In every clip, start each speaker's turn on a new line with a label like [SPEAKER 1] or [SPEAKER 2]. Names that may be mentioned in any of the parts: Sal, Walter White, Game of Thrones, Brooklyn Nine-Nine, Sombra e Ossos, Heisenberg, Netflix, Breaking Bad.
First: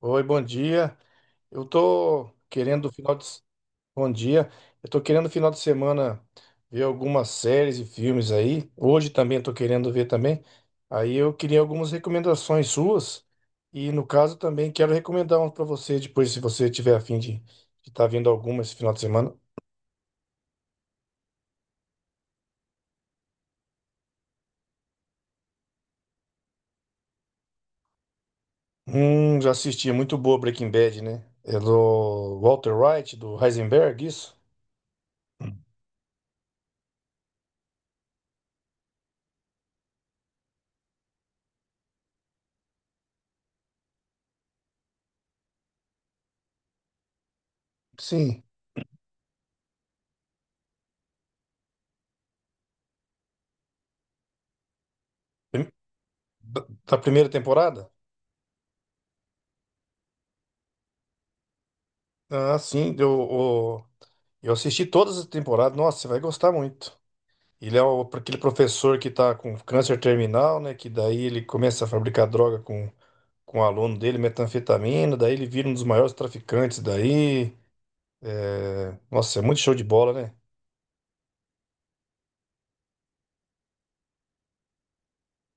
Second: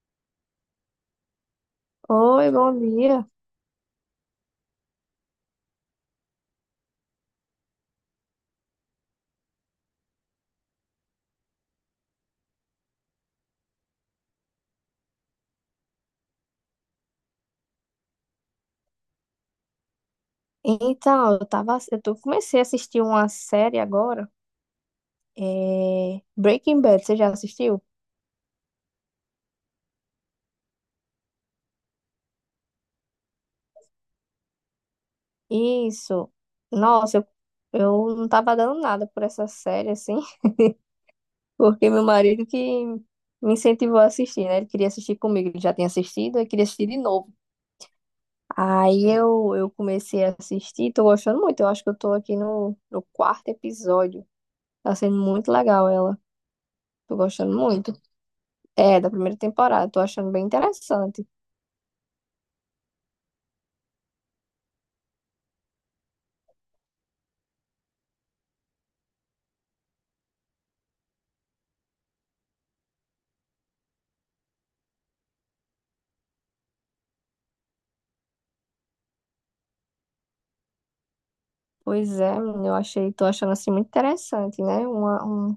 [SPEAKER 1] Oi, bom dia. Eu tô
[SPEAKER 2] Oi, bom
[SPEAKER 1] querendo final de...
[SPEAKER 2] dia.
[SPEAKER 1] Bom dia. Eu tô querendo final de semana ver algumas séries e filmes aí. Hoje também tô querendo ver também. Aí eu queria algumas recomendações suas. E no caso também quero recomendar uns para você depois, se você tiver a fim de estar vendo alguma esse final de semana.
[SPEAKER 2] Então, eu tava, eu tô, Comecei a assistir uma série agora, Breaking Bad, você já assistiu?
[SPEAKER 1] Já assisti. É muito boa Breaking Bad, né? É do Walter White, do Heisenberg, isso?
[SPEAKER 2] Isso. Nossa, eu não tava dando nada por essa série, assim, porque meu marido que me incentivou a assistir, né? Ele queria assistir comigo, ele já tinha assistido, ele queria assistir de novo.
[SPEAKER 1] Sim.
[SPEAKER 2] Aí eu comecei a assistir, tô gostando muito, eu acho que eu tô aqui no quarto episódio. Tá sendo muito
[SPEAKER 1] Prim-
[SPEAKER 2] legal ela,
[SPEAKER 1] da
[SPEAKER 2] tô
[SPEAKER 1] primeira
[SPEAKER 2] gostando
[SPEAKER 1] temporada?
[SPEAKER 2] muito. É, da primeira temporada, tô achando bem interessante.
[SPEAKER 1] Ah, sim. Deu, o Eu assisti todas as temporadas, nossa, você vai gostar muito. Aquele professor que tá com câncer terminal, né? Que daí ele começa a fabricar droga com o aluno dele, metanfetamina, daí ele vira um dos maiores traficantes daí. É, nossa, é muito show de bola, né?
[SPEAKER 2] Pois é, menina, tô achando assim muito interessante, né?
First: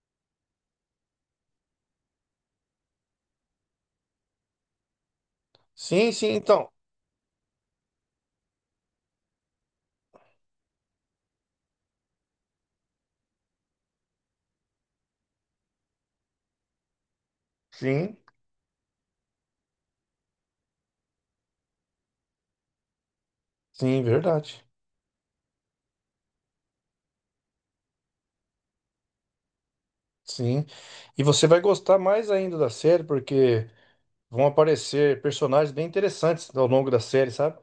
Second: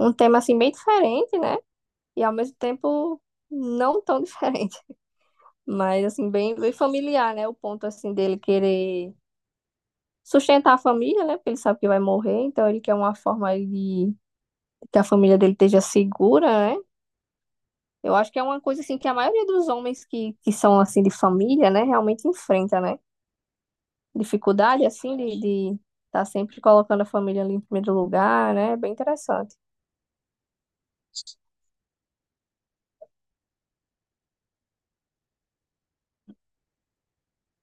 [SPEAKER 2] Um tema assim bem diferente, né? E ao mesmo tempo não tão diferente, mas
[SPEAKER 1] Sim, sim,
[SPEAKER 2] assim
[SPEAKER 1] então.
[SPEAKER 2] bem familiar, né? O ponto assim dele querer sustentar a família, né? Porque ele sabe que vai morrer, então ele quer uma forma de que a família dele esteja segura, né? Eu
[SPEAKER 1] Sim,
[SPEAKER 2] acho que é uma coisa assim que a maioria dos homens que são assim de família, né, realmente enfrenta, né?
[SPEAKER 1] sim, verdade.
[SPEAKER 2] Dificuldade assim de tá sempre colocando a família ali em primeiro lugar, né? É bem interessante.
[SPEAKER 1] Sim. E você vai gostar mais ainda da série, porque vão aparecer personagens bem interessantes ao longo da série, sabe?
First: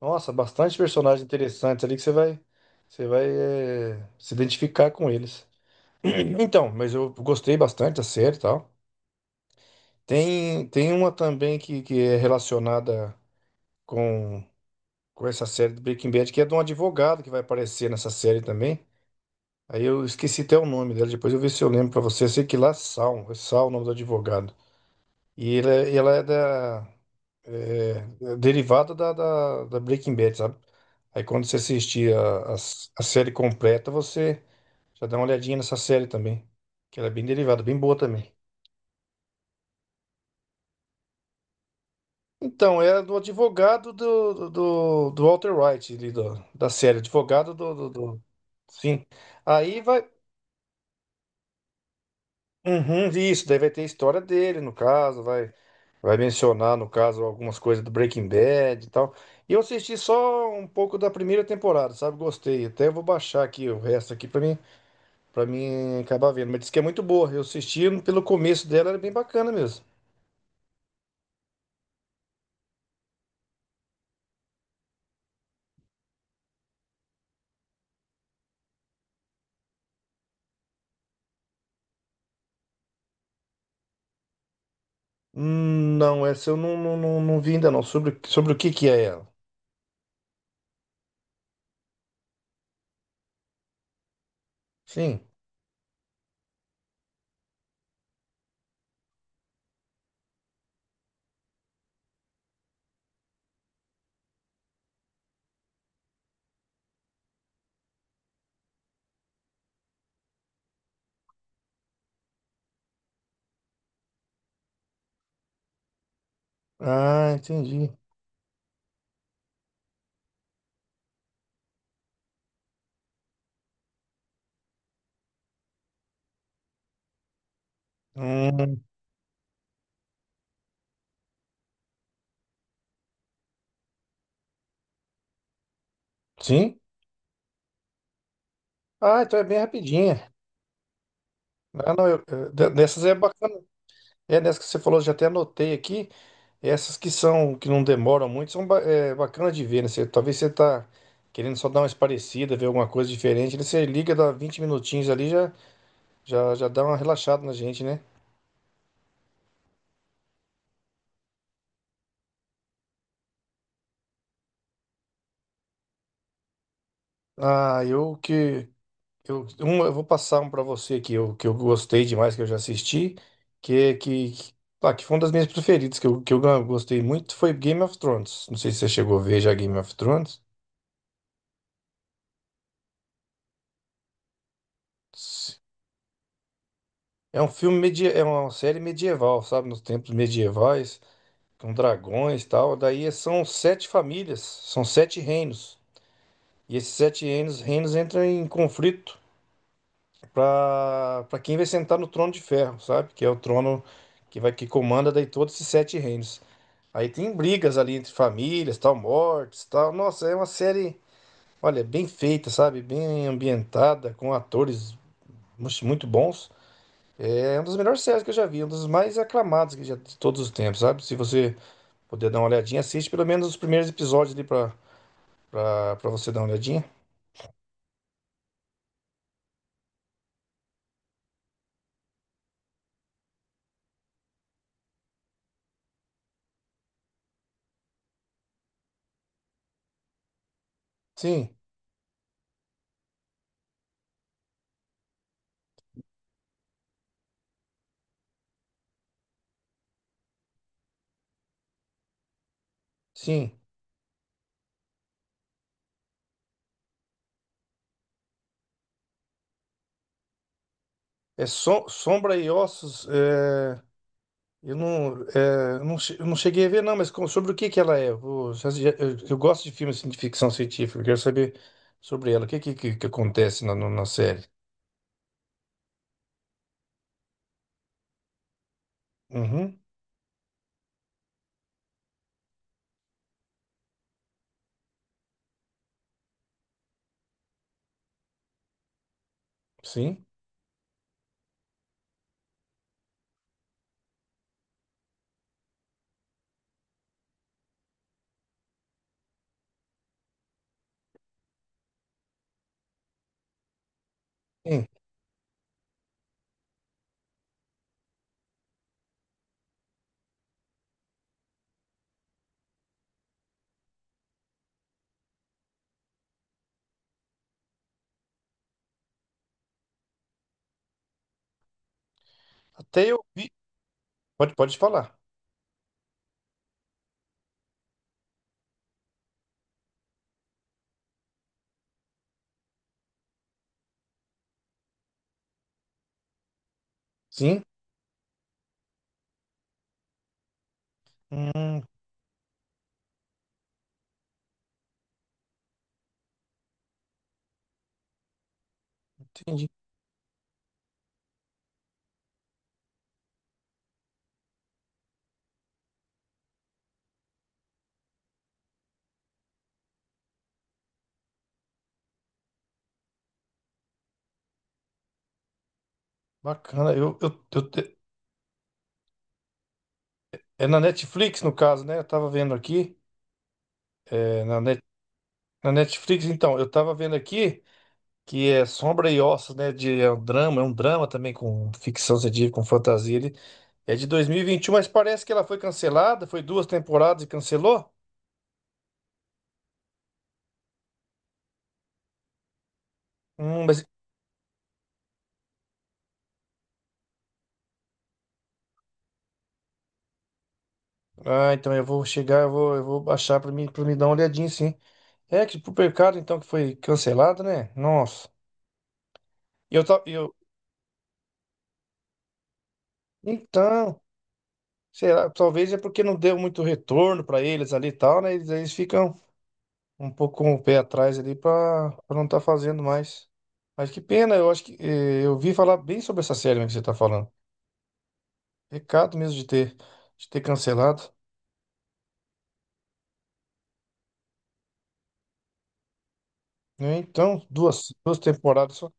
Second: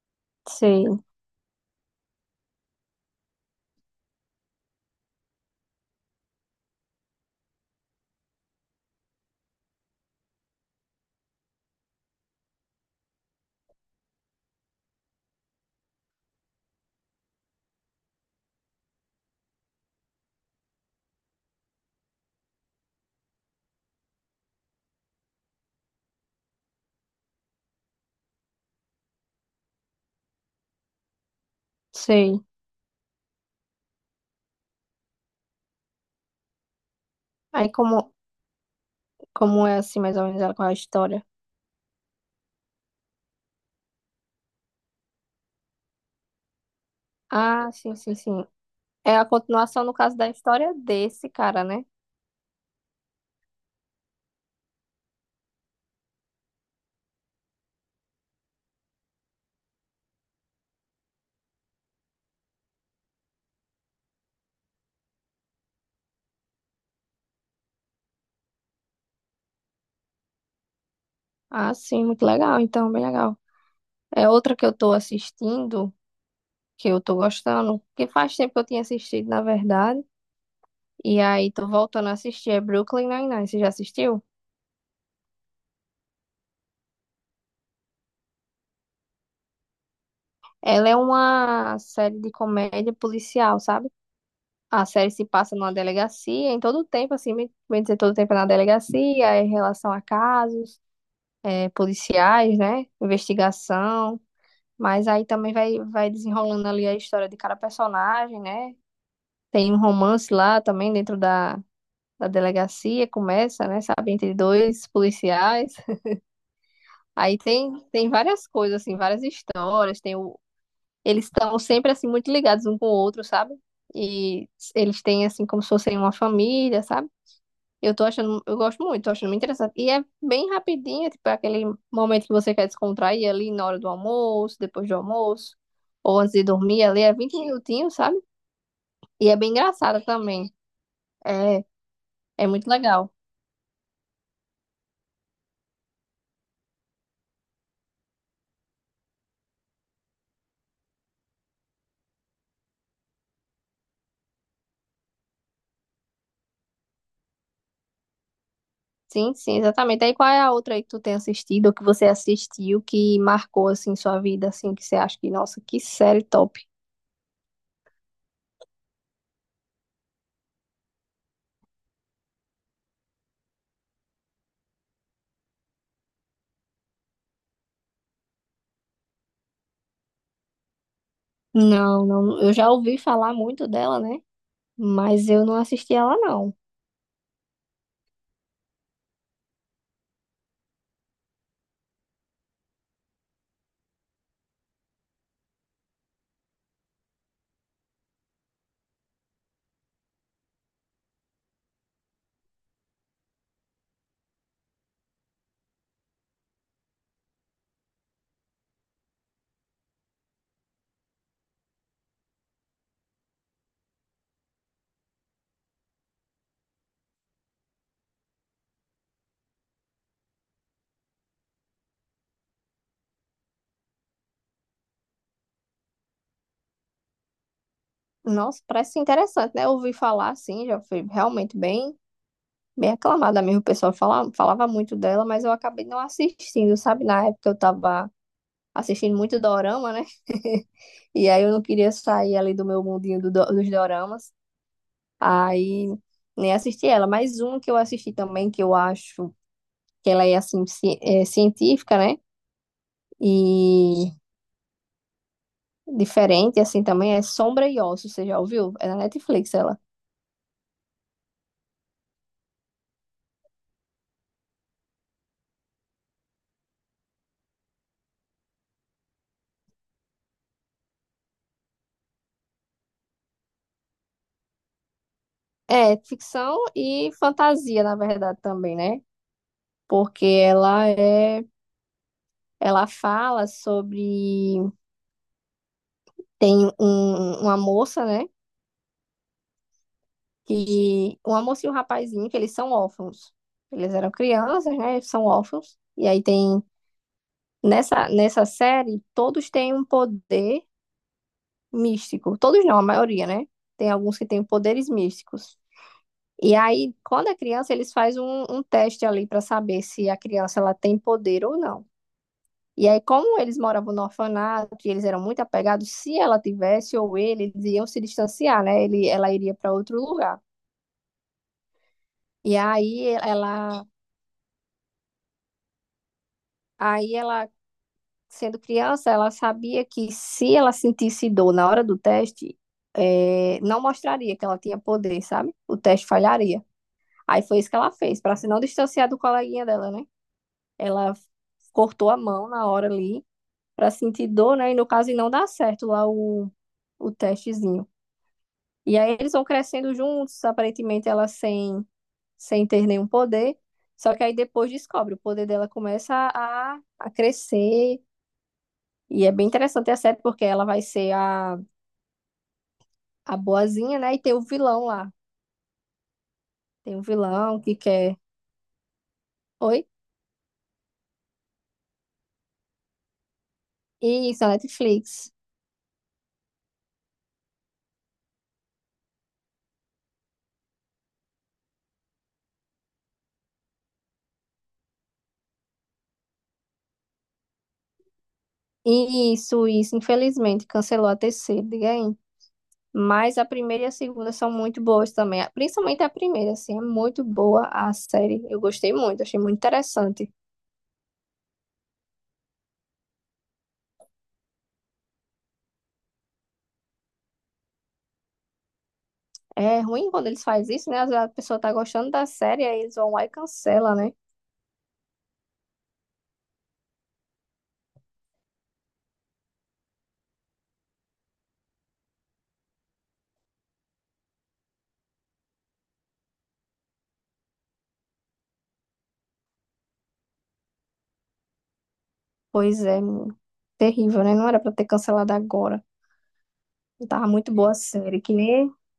[SPEAKER 1] Nossa, bastante
[SPEAKER 2] Sei,
[SPEAKER 1] personagens interessantes ali que você vai se identificar com eles. Então, mas eu gostei bastante da série e tal. Tem uma também que é relacionada com, com essa série do Breaking Bad, que é de um advogado que vai aparecer nessa série também. Aí eu esqueci até o nome dela, depois eu ver se eu lembro pra você. Eu sei que lá é Sal o nome do advogado. E ela é da. É, É derivada da Breaking Bad, sabe? Aí quando você assistir
[SPEAKER 2] sei.
[SPEAKER 1] a série completa, você já dá uma olhadinha nessa série também. Que ela é bem derivada,
[SPEAKER 2] Aí
[SPEAKER 1] bem boa
[SPEAKER 2] como,
[SPEAKER 1] também.
[SPEAKER 2] como é assim, mais ou menos, ela com a história?
[SPEAKER 1] Então, era do advogado do Walter White, da série. Advogado
[SPEAKER 2] Ah, sim.
[SPEAKER 1] Sim.
[SPEAKER 2] É a
[SPEAKER 1] Aí
[SPEAKER 2] continuação, no
[SPEAKER 1] vai.
[SPEAKER 2] caso, da história desse cara, né?
[SPEAKER 1] Uhum, isso, daí vai ter a história dele, no caso, vai. Vai mencionar, no caso, algumas coisas do Breaking Bad e tal. E eu assisti só um pouco da primeira temporada, sabe? Gostei. Até vou baixar aqui o resto aqui pra mim, para mim acabar vendo. Mas disse que é muito boa. Eu assisti pelo começo dela, era bem bacana mesmo.
[SPEAKER 2] Ah, sim, muito legal, então, bem legal. É outra que eu tô assistindo, que eu tô gostando, que faz tempo que eu tinha assistido, na verdade. E aí tô voltando a assistir, é Brooklyn Nine-Nine, você já assistiu?
[SPEAKER 1] Não, essa eu não vi ainda não. Sobre o que que é ela?
[SPEAKER 2] Ela é uma série de comédia policial, sabe? A série
[SPEAKER 1] Sim.
[SPEAKER 2] se passa numa delegacia, em todo o tempo, assim, bem dizer, todo o tempo é na delegacia, é em relação a casos. É, policiais, né? Investigação. Mas aí também vai desenrolando ali a história de cada personagem, né? Tem um romance lá também dentro da delegacia, começa, né? Sabe, entre dois policiais.
[SPEAKER 1] Ah, entendi.
[SPEAKER 2] Tem várias coisas, assim, várias histórias. Eles estão sempre, assim, muito ligados um com o outro, sabe? E eles têm, assim, como se fossem uma família, sabe? Eu
[SPEAKER 1] Hum,
[SPEAKER 2] gosto muito, tô achando muito interessante. E é bem rapidinho, é tipo aquele momento que você quer descontrair ali na hora do almoço, depois do almoço, ou antes de
[SPEAKER 1] sim?
[SPEAKER 2] dormir ali, é 20 minutinhos, sabe?
[SPEAKER 1] Ah,
[SPEAKER 2] E é
[SPEAKER 1] então é
[SPEAKER 2] bem
[SPEAKER 1] bem
[SPEAKER 2] engraçada
[SPEAKER 1] rapidinha.
[SPEAKER 2] também. É,
[SPEAKER 1] Ah, não,
[SPEAKER 2] é muito
[SPEAKER 1] dessas é
[SPEAKER 2] legal.
[SPEAKER 1] bacana. É, nessa que você falou, eu já até anotei aqui. Essas que são, que não demoram muito, são é, bacanas de ver, né? Talvez você tá querendo só dar uma esparecida, ver alguma coisa diferente, né? Você liga, dá 20 minutinhos ali, já dá uma relaxada na gente, né?
[SPEAKER 2] Sim, sim, exatamente. Aí qual é a outra aí que tu tem assistido, ou que você assistiu, que marcou, assim, sua vida, assim, que você acha que, nossa, que série top.
[SPEAKER 1] Ah, eu que... eu vou passar um pra você que eu gostei demais, que eu já assisti, que, que, que, que foi uma das minhas preferidas, que eu gostei muito, foi Game of Thrones. Não sei se você chegou a ver já Game of Thrones.
[SPEAKER 2] Não, não, eu já ouvi falar muito dela, né? Mas eu não assisti ela, não.
[SPEAKER 1] É uma série medieval, sabe? Nos tempos medievais com dragões e tal. Daí é, são sete famílias, são sete reinos. E esses sete reinos entram em conflito para quem vai sentar no trono de ferro, sabe? Que é o trono que comanda daí todos esses sete reinos. Aí tem brigas ali entre famílias, tal, mortes, tal. Nossa, é uma série, olha, bem feita, sabe? Bem ambientada, com atores muito bons. É uma das melhores séries que eu já vi, uma das mais aclamadas que já de todos os tempos, sabe? Se você puder dar uma olhadinha, assiste pelo menos os primeiros episódios ali para você dar uma olhadinha.
[SPEAKER 2] Nossa, parece interessante, né? Eu ouvi falar assim, já foi realmente bem aclamada mesmo. O pessoal falava muito dela, mas eu acabei não assistindo, sabe? Na época eu tava assistindo muito dorama, né? E aí
[SPEAKER 1] Sim,
[SPEAKER 2] eu não queria sair ali do meu mundinho dos doramas. Aí nem assisti ela. Mas um que eu assisti também, que eu acho que ela é assim, é, científica, né?
[SPEAKER 1] sim.
[SPEAKER 2] E diferente assim também é Sombra e Ossos, você já ouviu? É na Netflix ela.
[SPEAKER 1] Sombra e Ossos. Eu não cheguei a ver, não, sobre o que que ela é? Eu, vou- já- já- eu- Eu gosto de filmes assim, de ficção científica, eu quero saber sobre ela. O que, Que acontece na, no- na série?
[SPEAKER 2] É, ficção e fantasia, na verdade, também, né?
[SPEAKER 1] Uhum,
[SPEAKER 2] Porque ela fala sobre, tem um, uma moça, né?
[SPEAKER 1] sim,
[SPEAKER 2] Uma moça e um rapazinho, que eles são órfãos. Eles eram crianças, né? Eles são órfãos. E aí tem, nessa série, todos têm um poder místico. Todos não, a maioria, né? Tem alguns que têm
[SPEAKER 1] sim.
[SPEAKER 2] poderes místicos. E aí, quando é criança, eles fazem um teste ali para saber se a criança ela tem poder ou não. E aí, como eles moravam no orfanato, e eles eram muito apegados, se ela tivesse ou ele, eles iam se distanciar, né? Ela iria para outro lugar. E
[SPEAKER 1] Até
[SPEAKER 2] aí
[SPEAKER 1] eu vi.
[SPEAKER 2] ela,
[SPEAKER 1] Pode, pode falar.
[SPEAKER 2] aí ela, sendo criança, ela sabia que se ela sentisse dor na hora do teste, não mostraria que ela tinha poder, sabe? O teste falharia. Aí foi
[SPEAKER 1] Sim.
[SPEAKER 2] isso que ela fez, para se não distanciar do coleguinha dela, né? Ela
[SPEAKER 1] Hum,
[SPEAKER 2] cortou a mão na hora ali para sentir dor, né? E no caso, e não dá certo lá o testezinho. E aí eles vão
[SPEAKER 1] entendi.
[SPEAKER 2] crescendo juntos, aparentemente ela sem ter nenhum poder. Só que aí depois descobre, o poder dela começa a crescer. E é bem interessante a série, porque ela vai ser a boazinha, né? E tem o vilão lá.
[SPEAKER 1] Bacana.
[SPEAKER 2] Tem o vilão que quer. Oi?
[SPEAKER 1] É na Netflix, no caso, né? Eu tava vendo aqui. é,
[SPEAKER 2] Isso, a
[SPEAKER 1] na, Net-
[SPEAKER 2] Netflix.
[SPEAKER 1] Na Netflix, então, eu tava vendo aqui, que é Sombra e Ossos, né? É um drama também com ficção científica, com fantasia. Ele é de 2021, mas parece que ela foi cancelada, foi duas temporadas e cancelou.
[SPEAKER 2] Isso, isso. Infelizmente, cancelou a terceira, diga aí. Mas a
[SPEAKER 1] Hum,
[SPEAKER 2] primeira
[SPEAKER 1] mas...
[SPEAKER 2] e a segunda são muito boas também. Principalmente a primeira, assim, é muito boa a série. Eu gostei muito, achei muito interessante.
[SPEAKER 1] Ah, então eu vou chegar, eu vou baixar pra mim, pra me dar uma olhadinha, sim. É que pro pecado, então, que foi cancelado, né? Nossa. E
[SPEAKER 2] É
[SPEAKER 1] Eu, ta-
[SPEAKER 2] ruim quando
[SPEAKER 1] eu...
[SPEAKER 2] eles fazem isso, né? Às vezes a pessoa tá gostando da série, aí eles vão lá e cancela,
[SPEAKER 1] Então,
[SPEAKER 2] né?
[SPEAKER 1] será? Talvez é porque não deu muito retorno pra eles ali e tal, né? Eles ficam um pouco com o pé atrás ali pra não estar fazendo mais. Mas que pena, eu acho que eu vi falar bem sobre essa série mesmo que você tá falando. Pecado mesmo de ter cancelado,
[SPEAKER 2] Pois é, menino. Terrível, né? Não era pra ter cancelado agora.
[SPEAKER 1] né?
[SPEAKER 2] Tava
[SPEAKER 1] Então,
[SPEAKER 2] muito boa a
[SPEAKER 1] duas
[SPEAKER 2] série, que nem.
[SPEAKER 1] temporadas só.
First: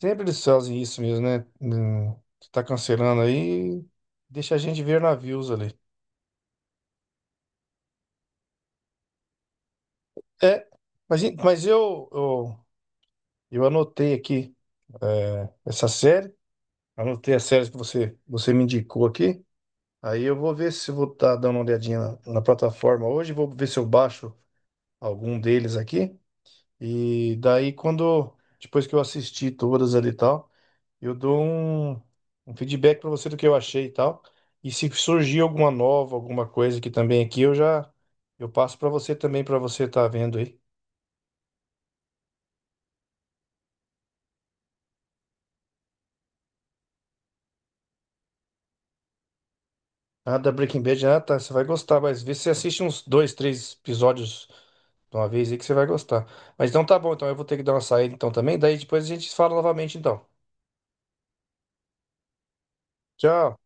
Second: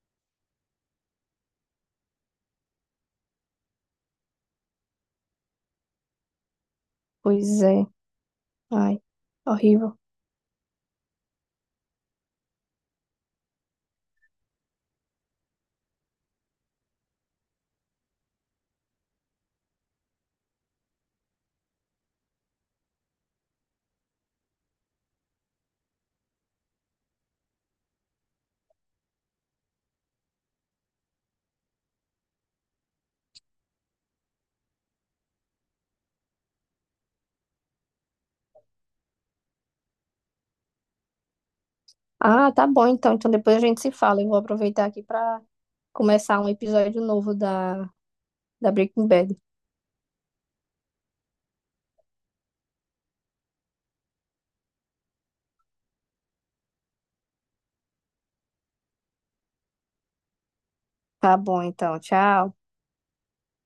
[SPEAKER 1] Sempre eles fazem isso mesmo, né? Tá cancelando aí, deixa a gente ver navios ali.
[SPEAKER 2] Pois é. Ai, horrível.
[SPEAKER 1] É, mas, en- mas eu, eu, eu anotei aqui essa série, anotei as séries que você me indicou aqui. Aí eu vou ver se eu vou estar dando uma olhadinha na plataforma hoje, vou ver se eu baixo algum deles aqui. E daí quando, depois que eu assistir todas ali e tal, eu dou um feedback para você do que eu achei e tal. E se surgir alguma nova, alguma coisa que também aqui, eu passo para você também para você estar vendo aí.
[SPEAKER 2] Ah, tá bom então. Então depois a gente se fala. Eu vou aproveitar aqui pra começar um episódio novo da Breaking Bad.
[SPEAKER 1] Ah, da Breaking Bad, ah, tá, você vai gostar, mas vê se você assiste uns dois, três episódios de uma vez aí que você vai gostar. Mas então tá bom, então eu vou ter que dar uma saída então também, daí depois a gente fala novamente então.
[SPEAKER 2] Tá bom então. Tchau.
[SPEAKER 1] Tchau.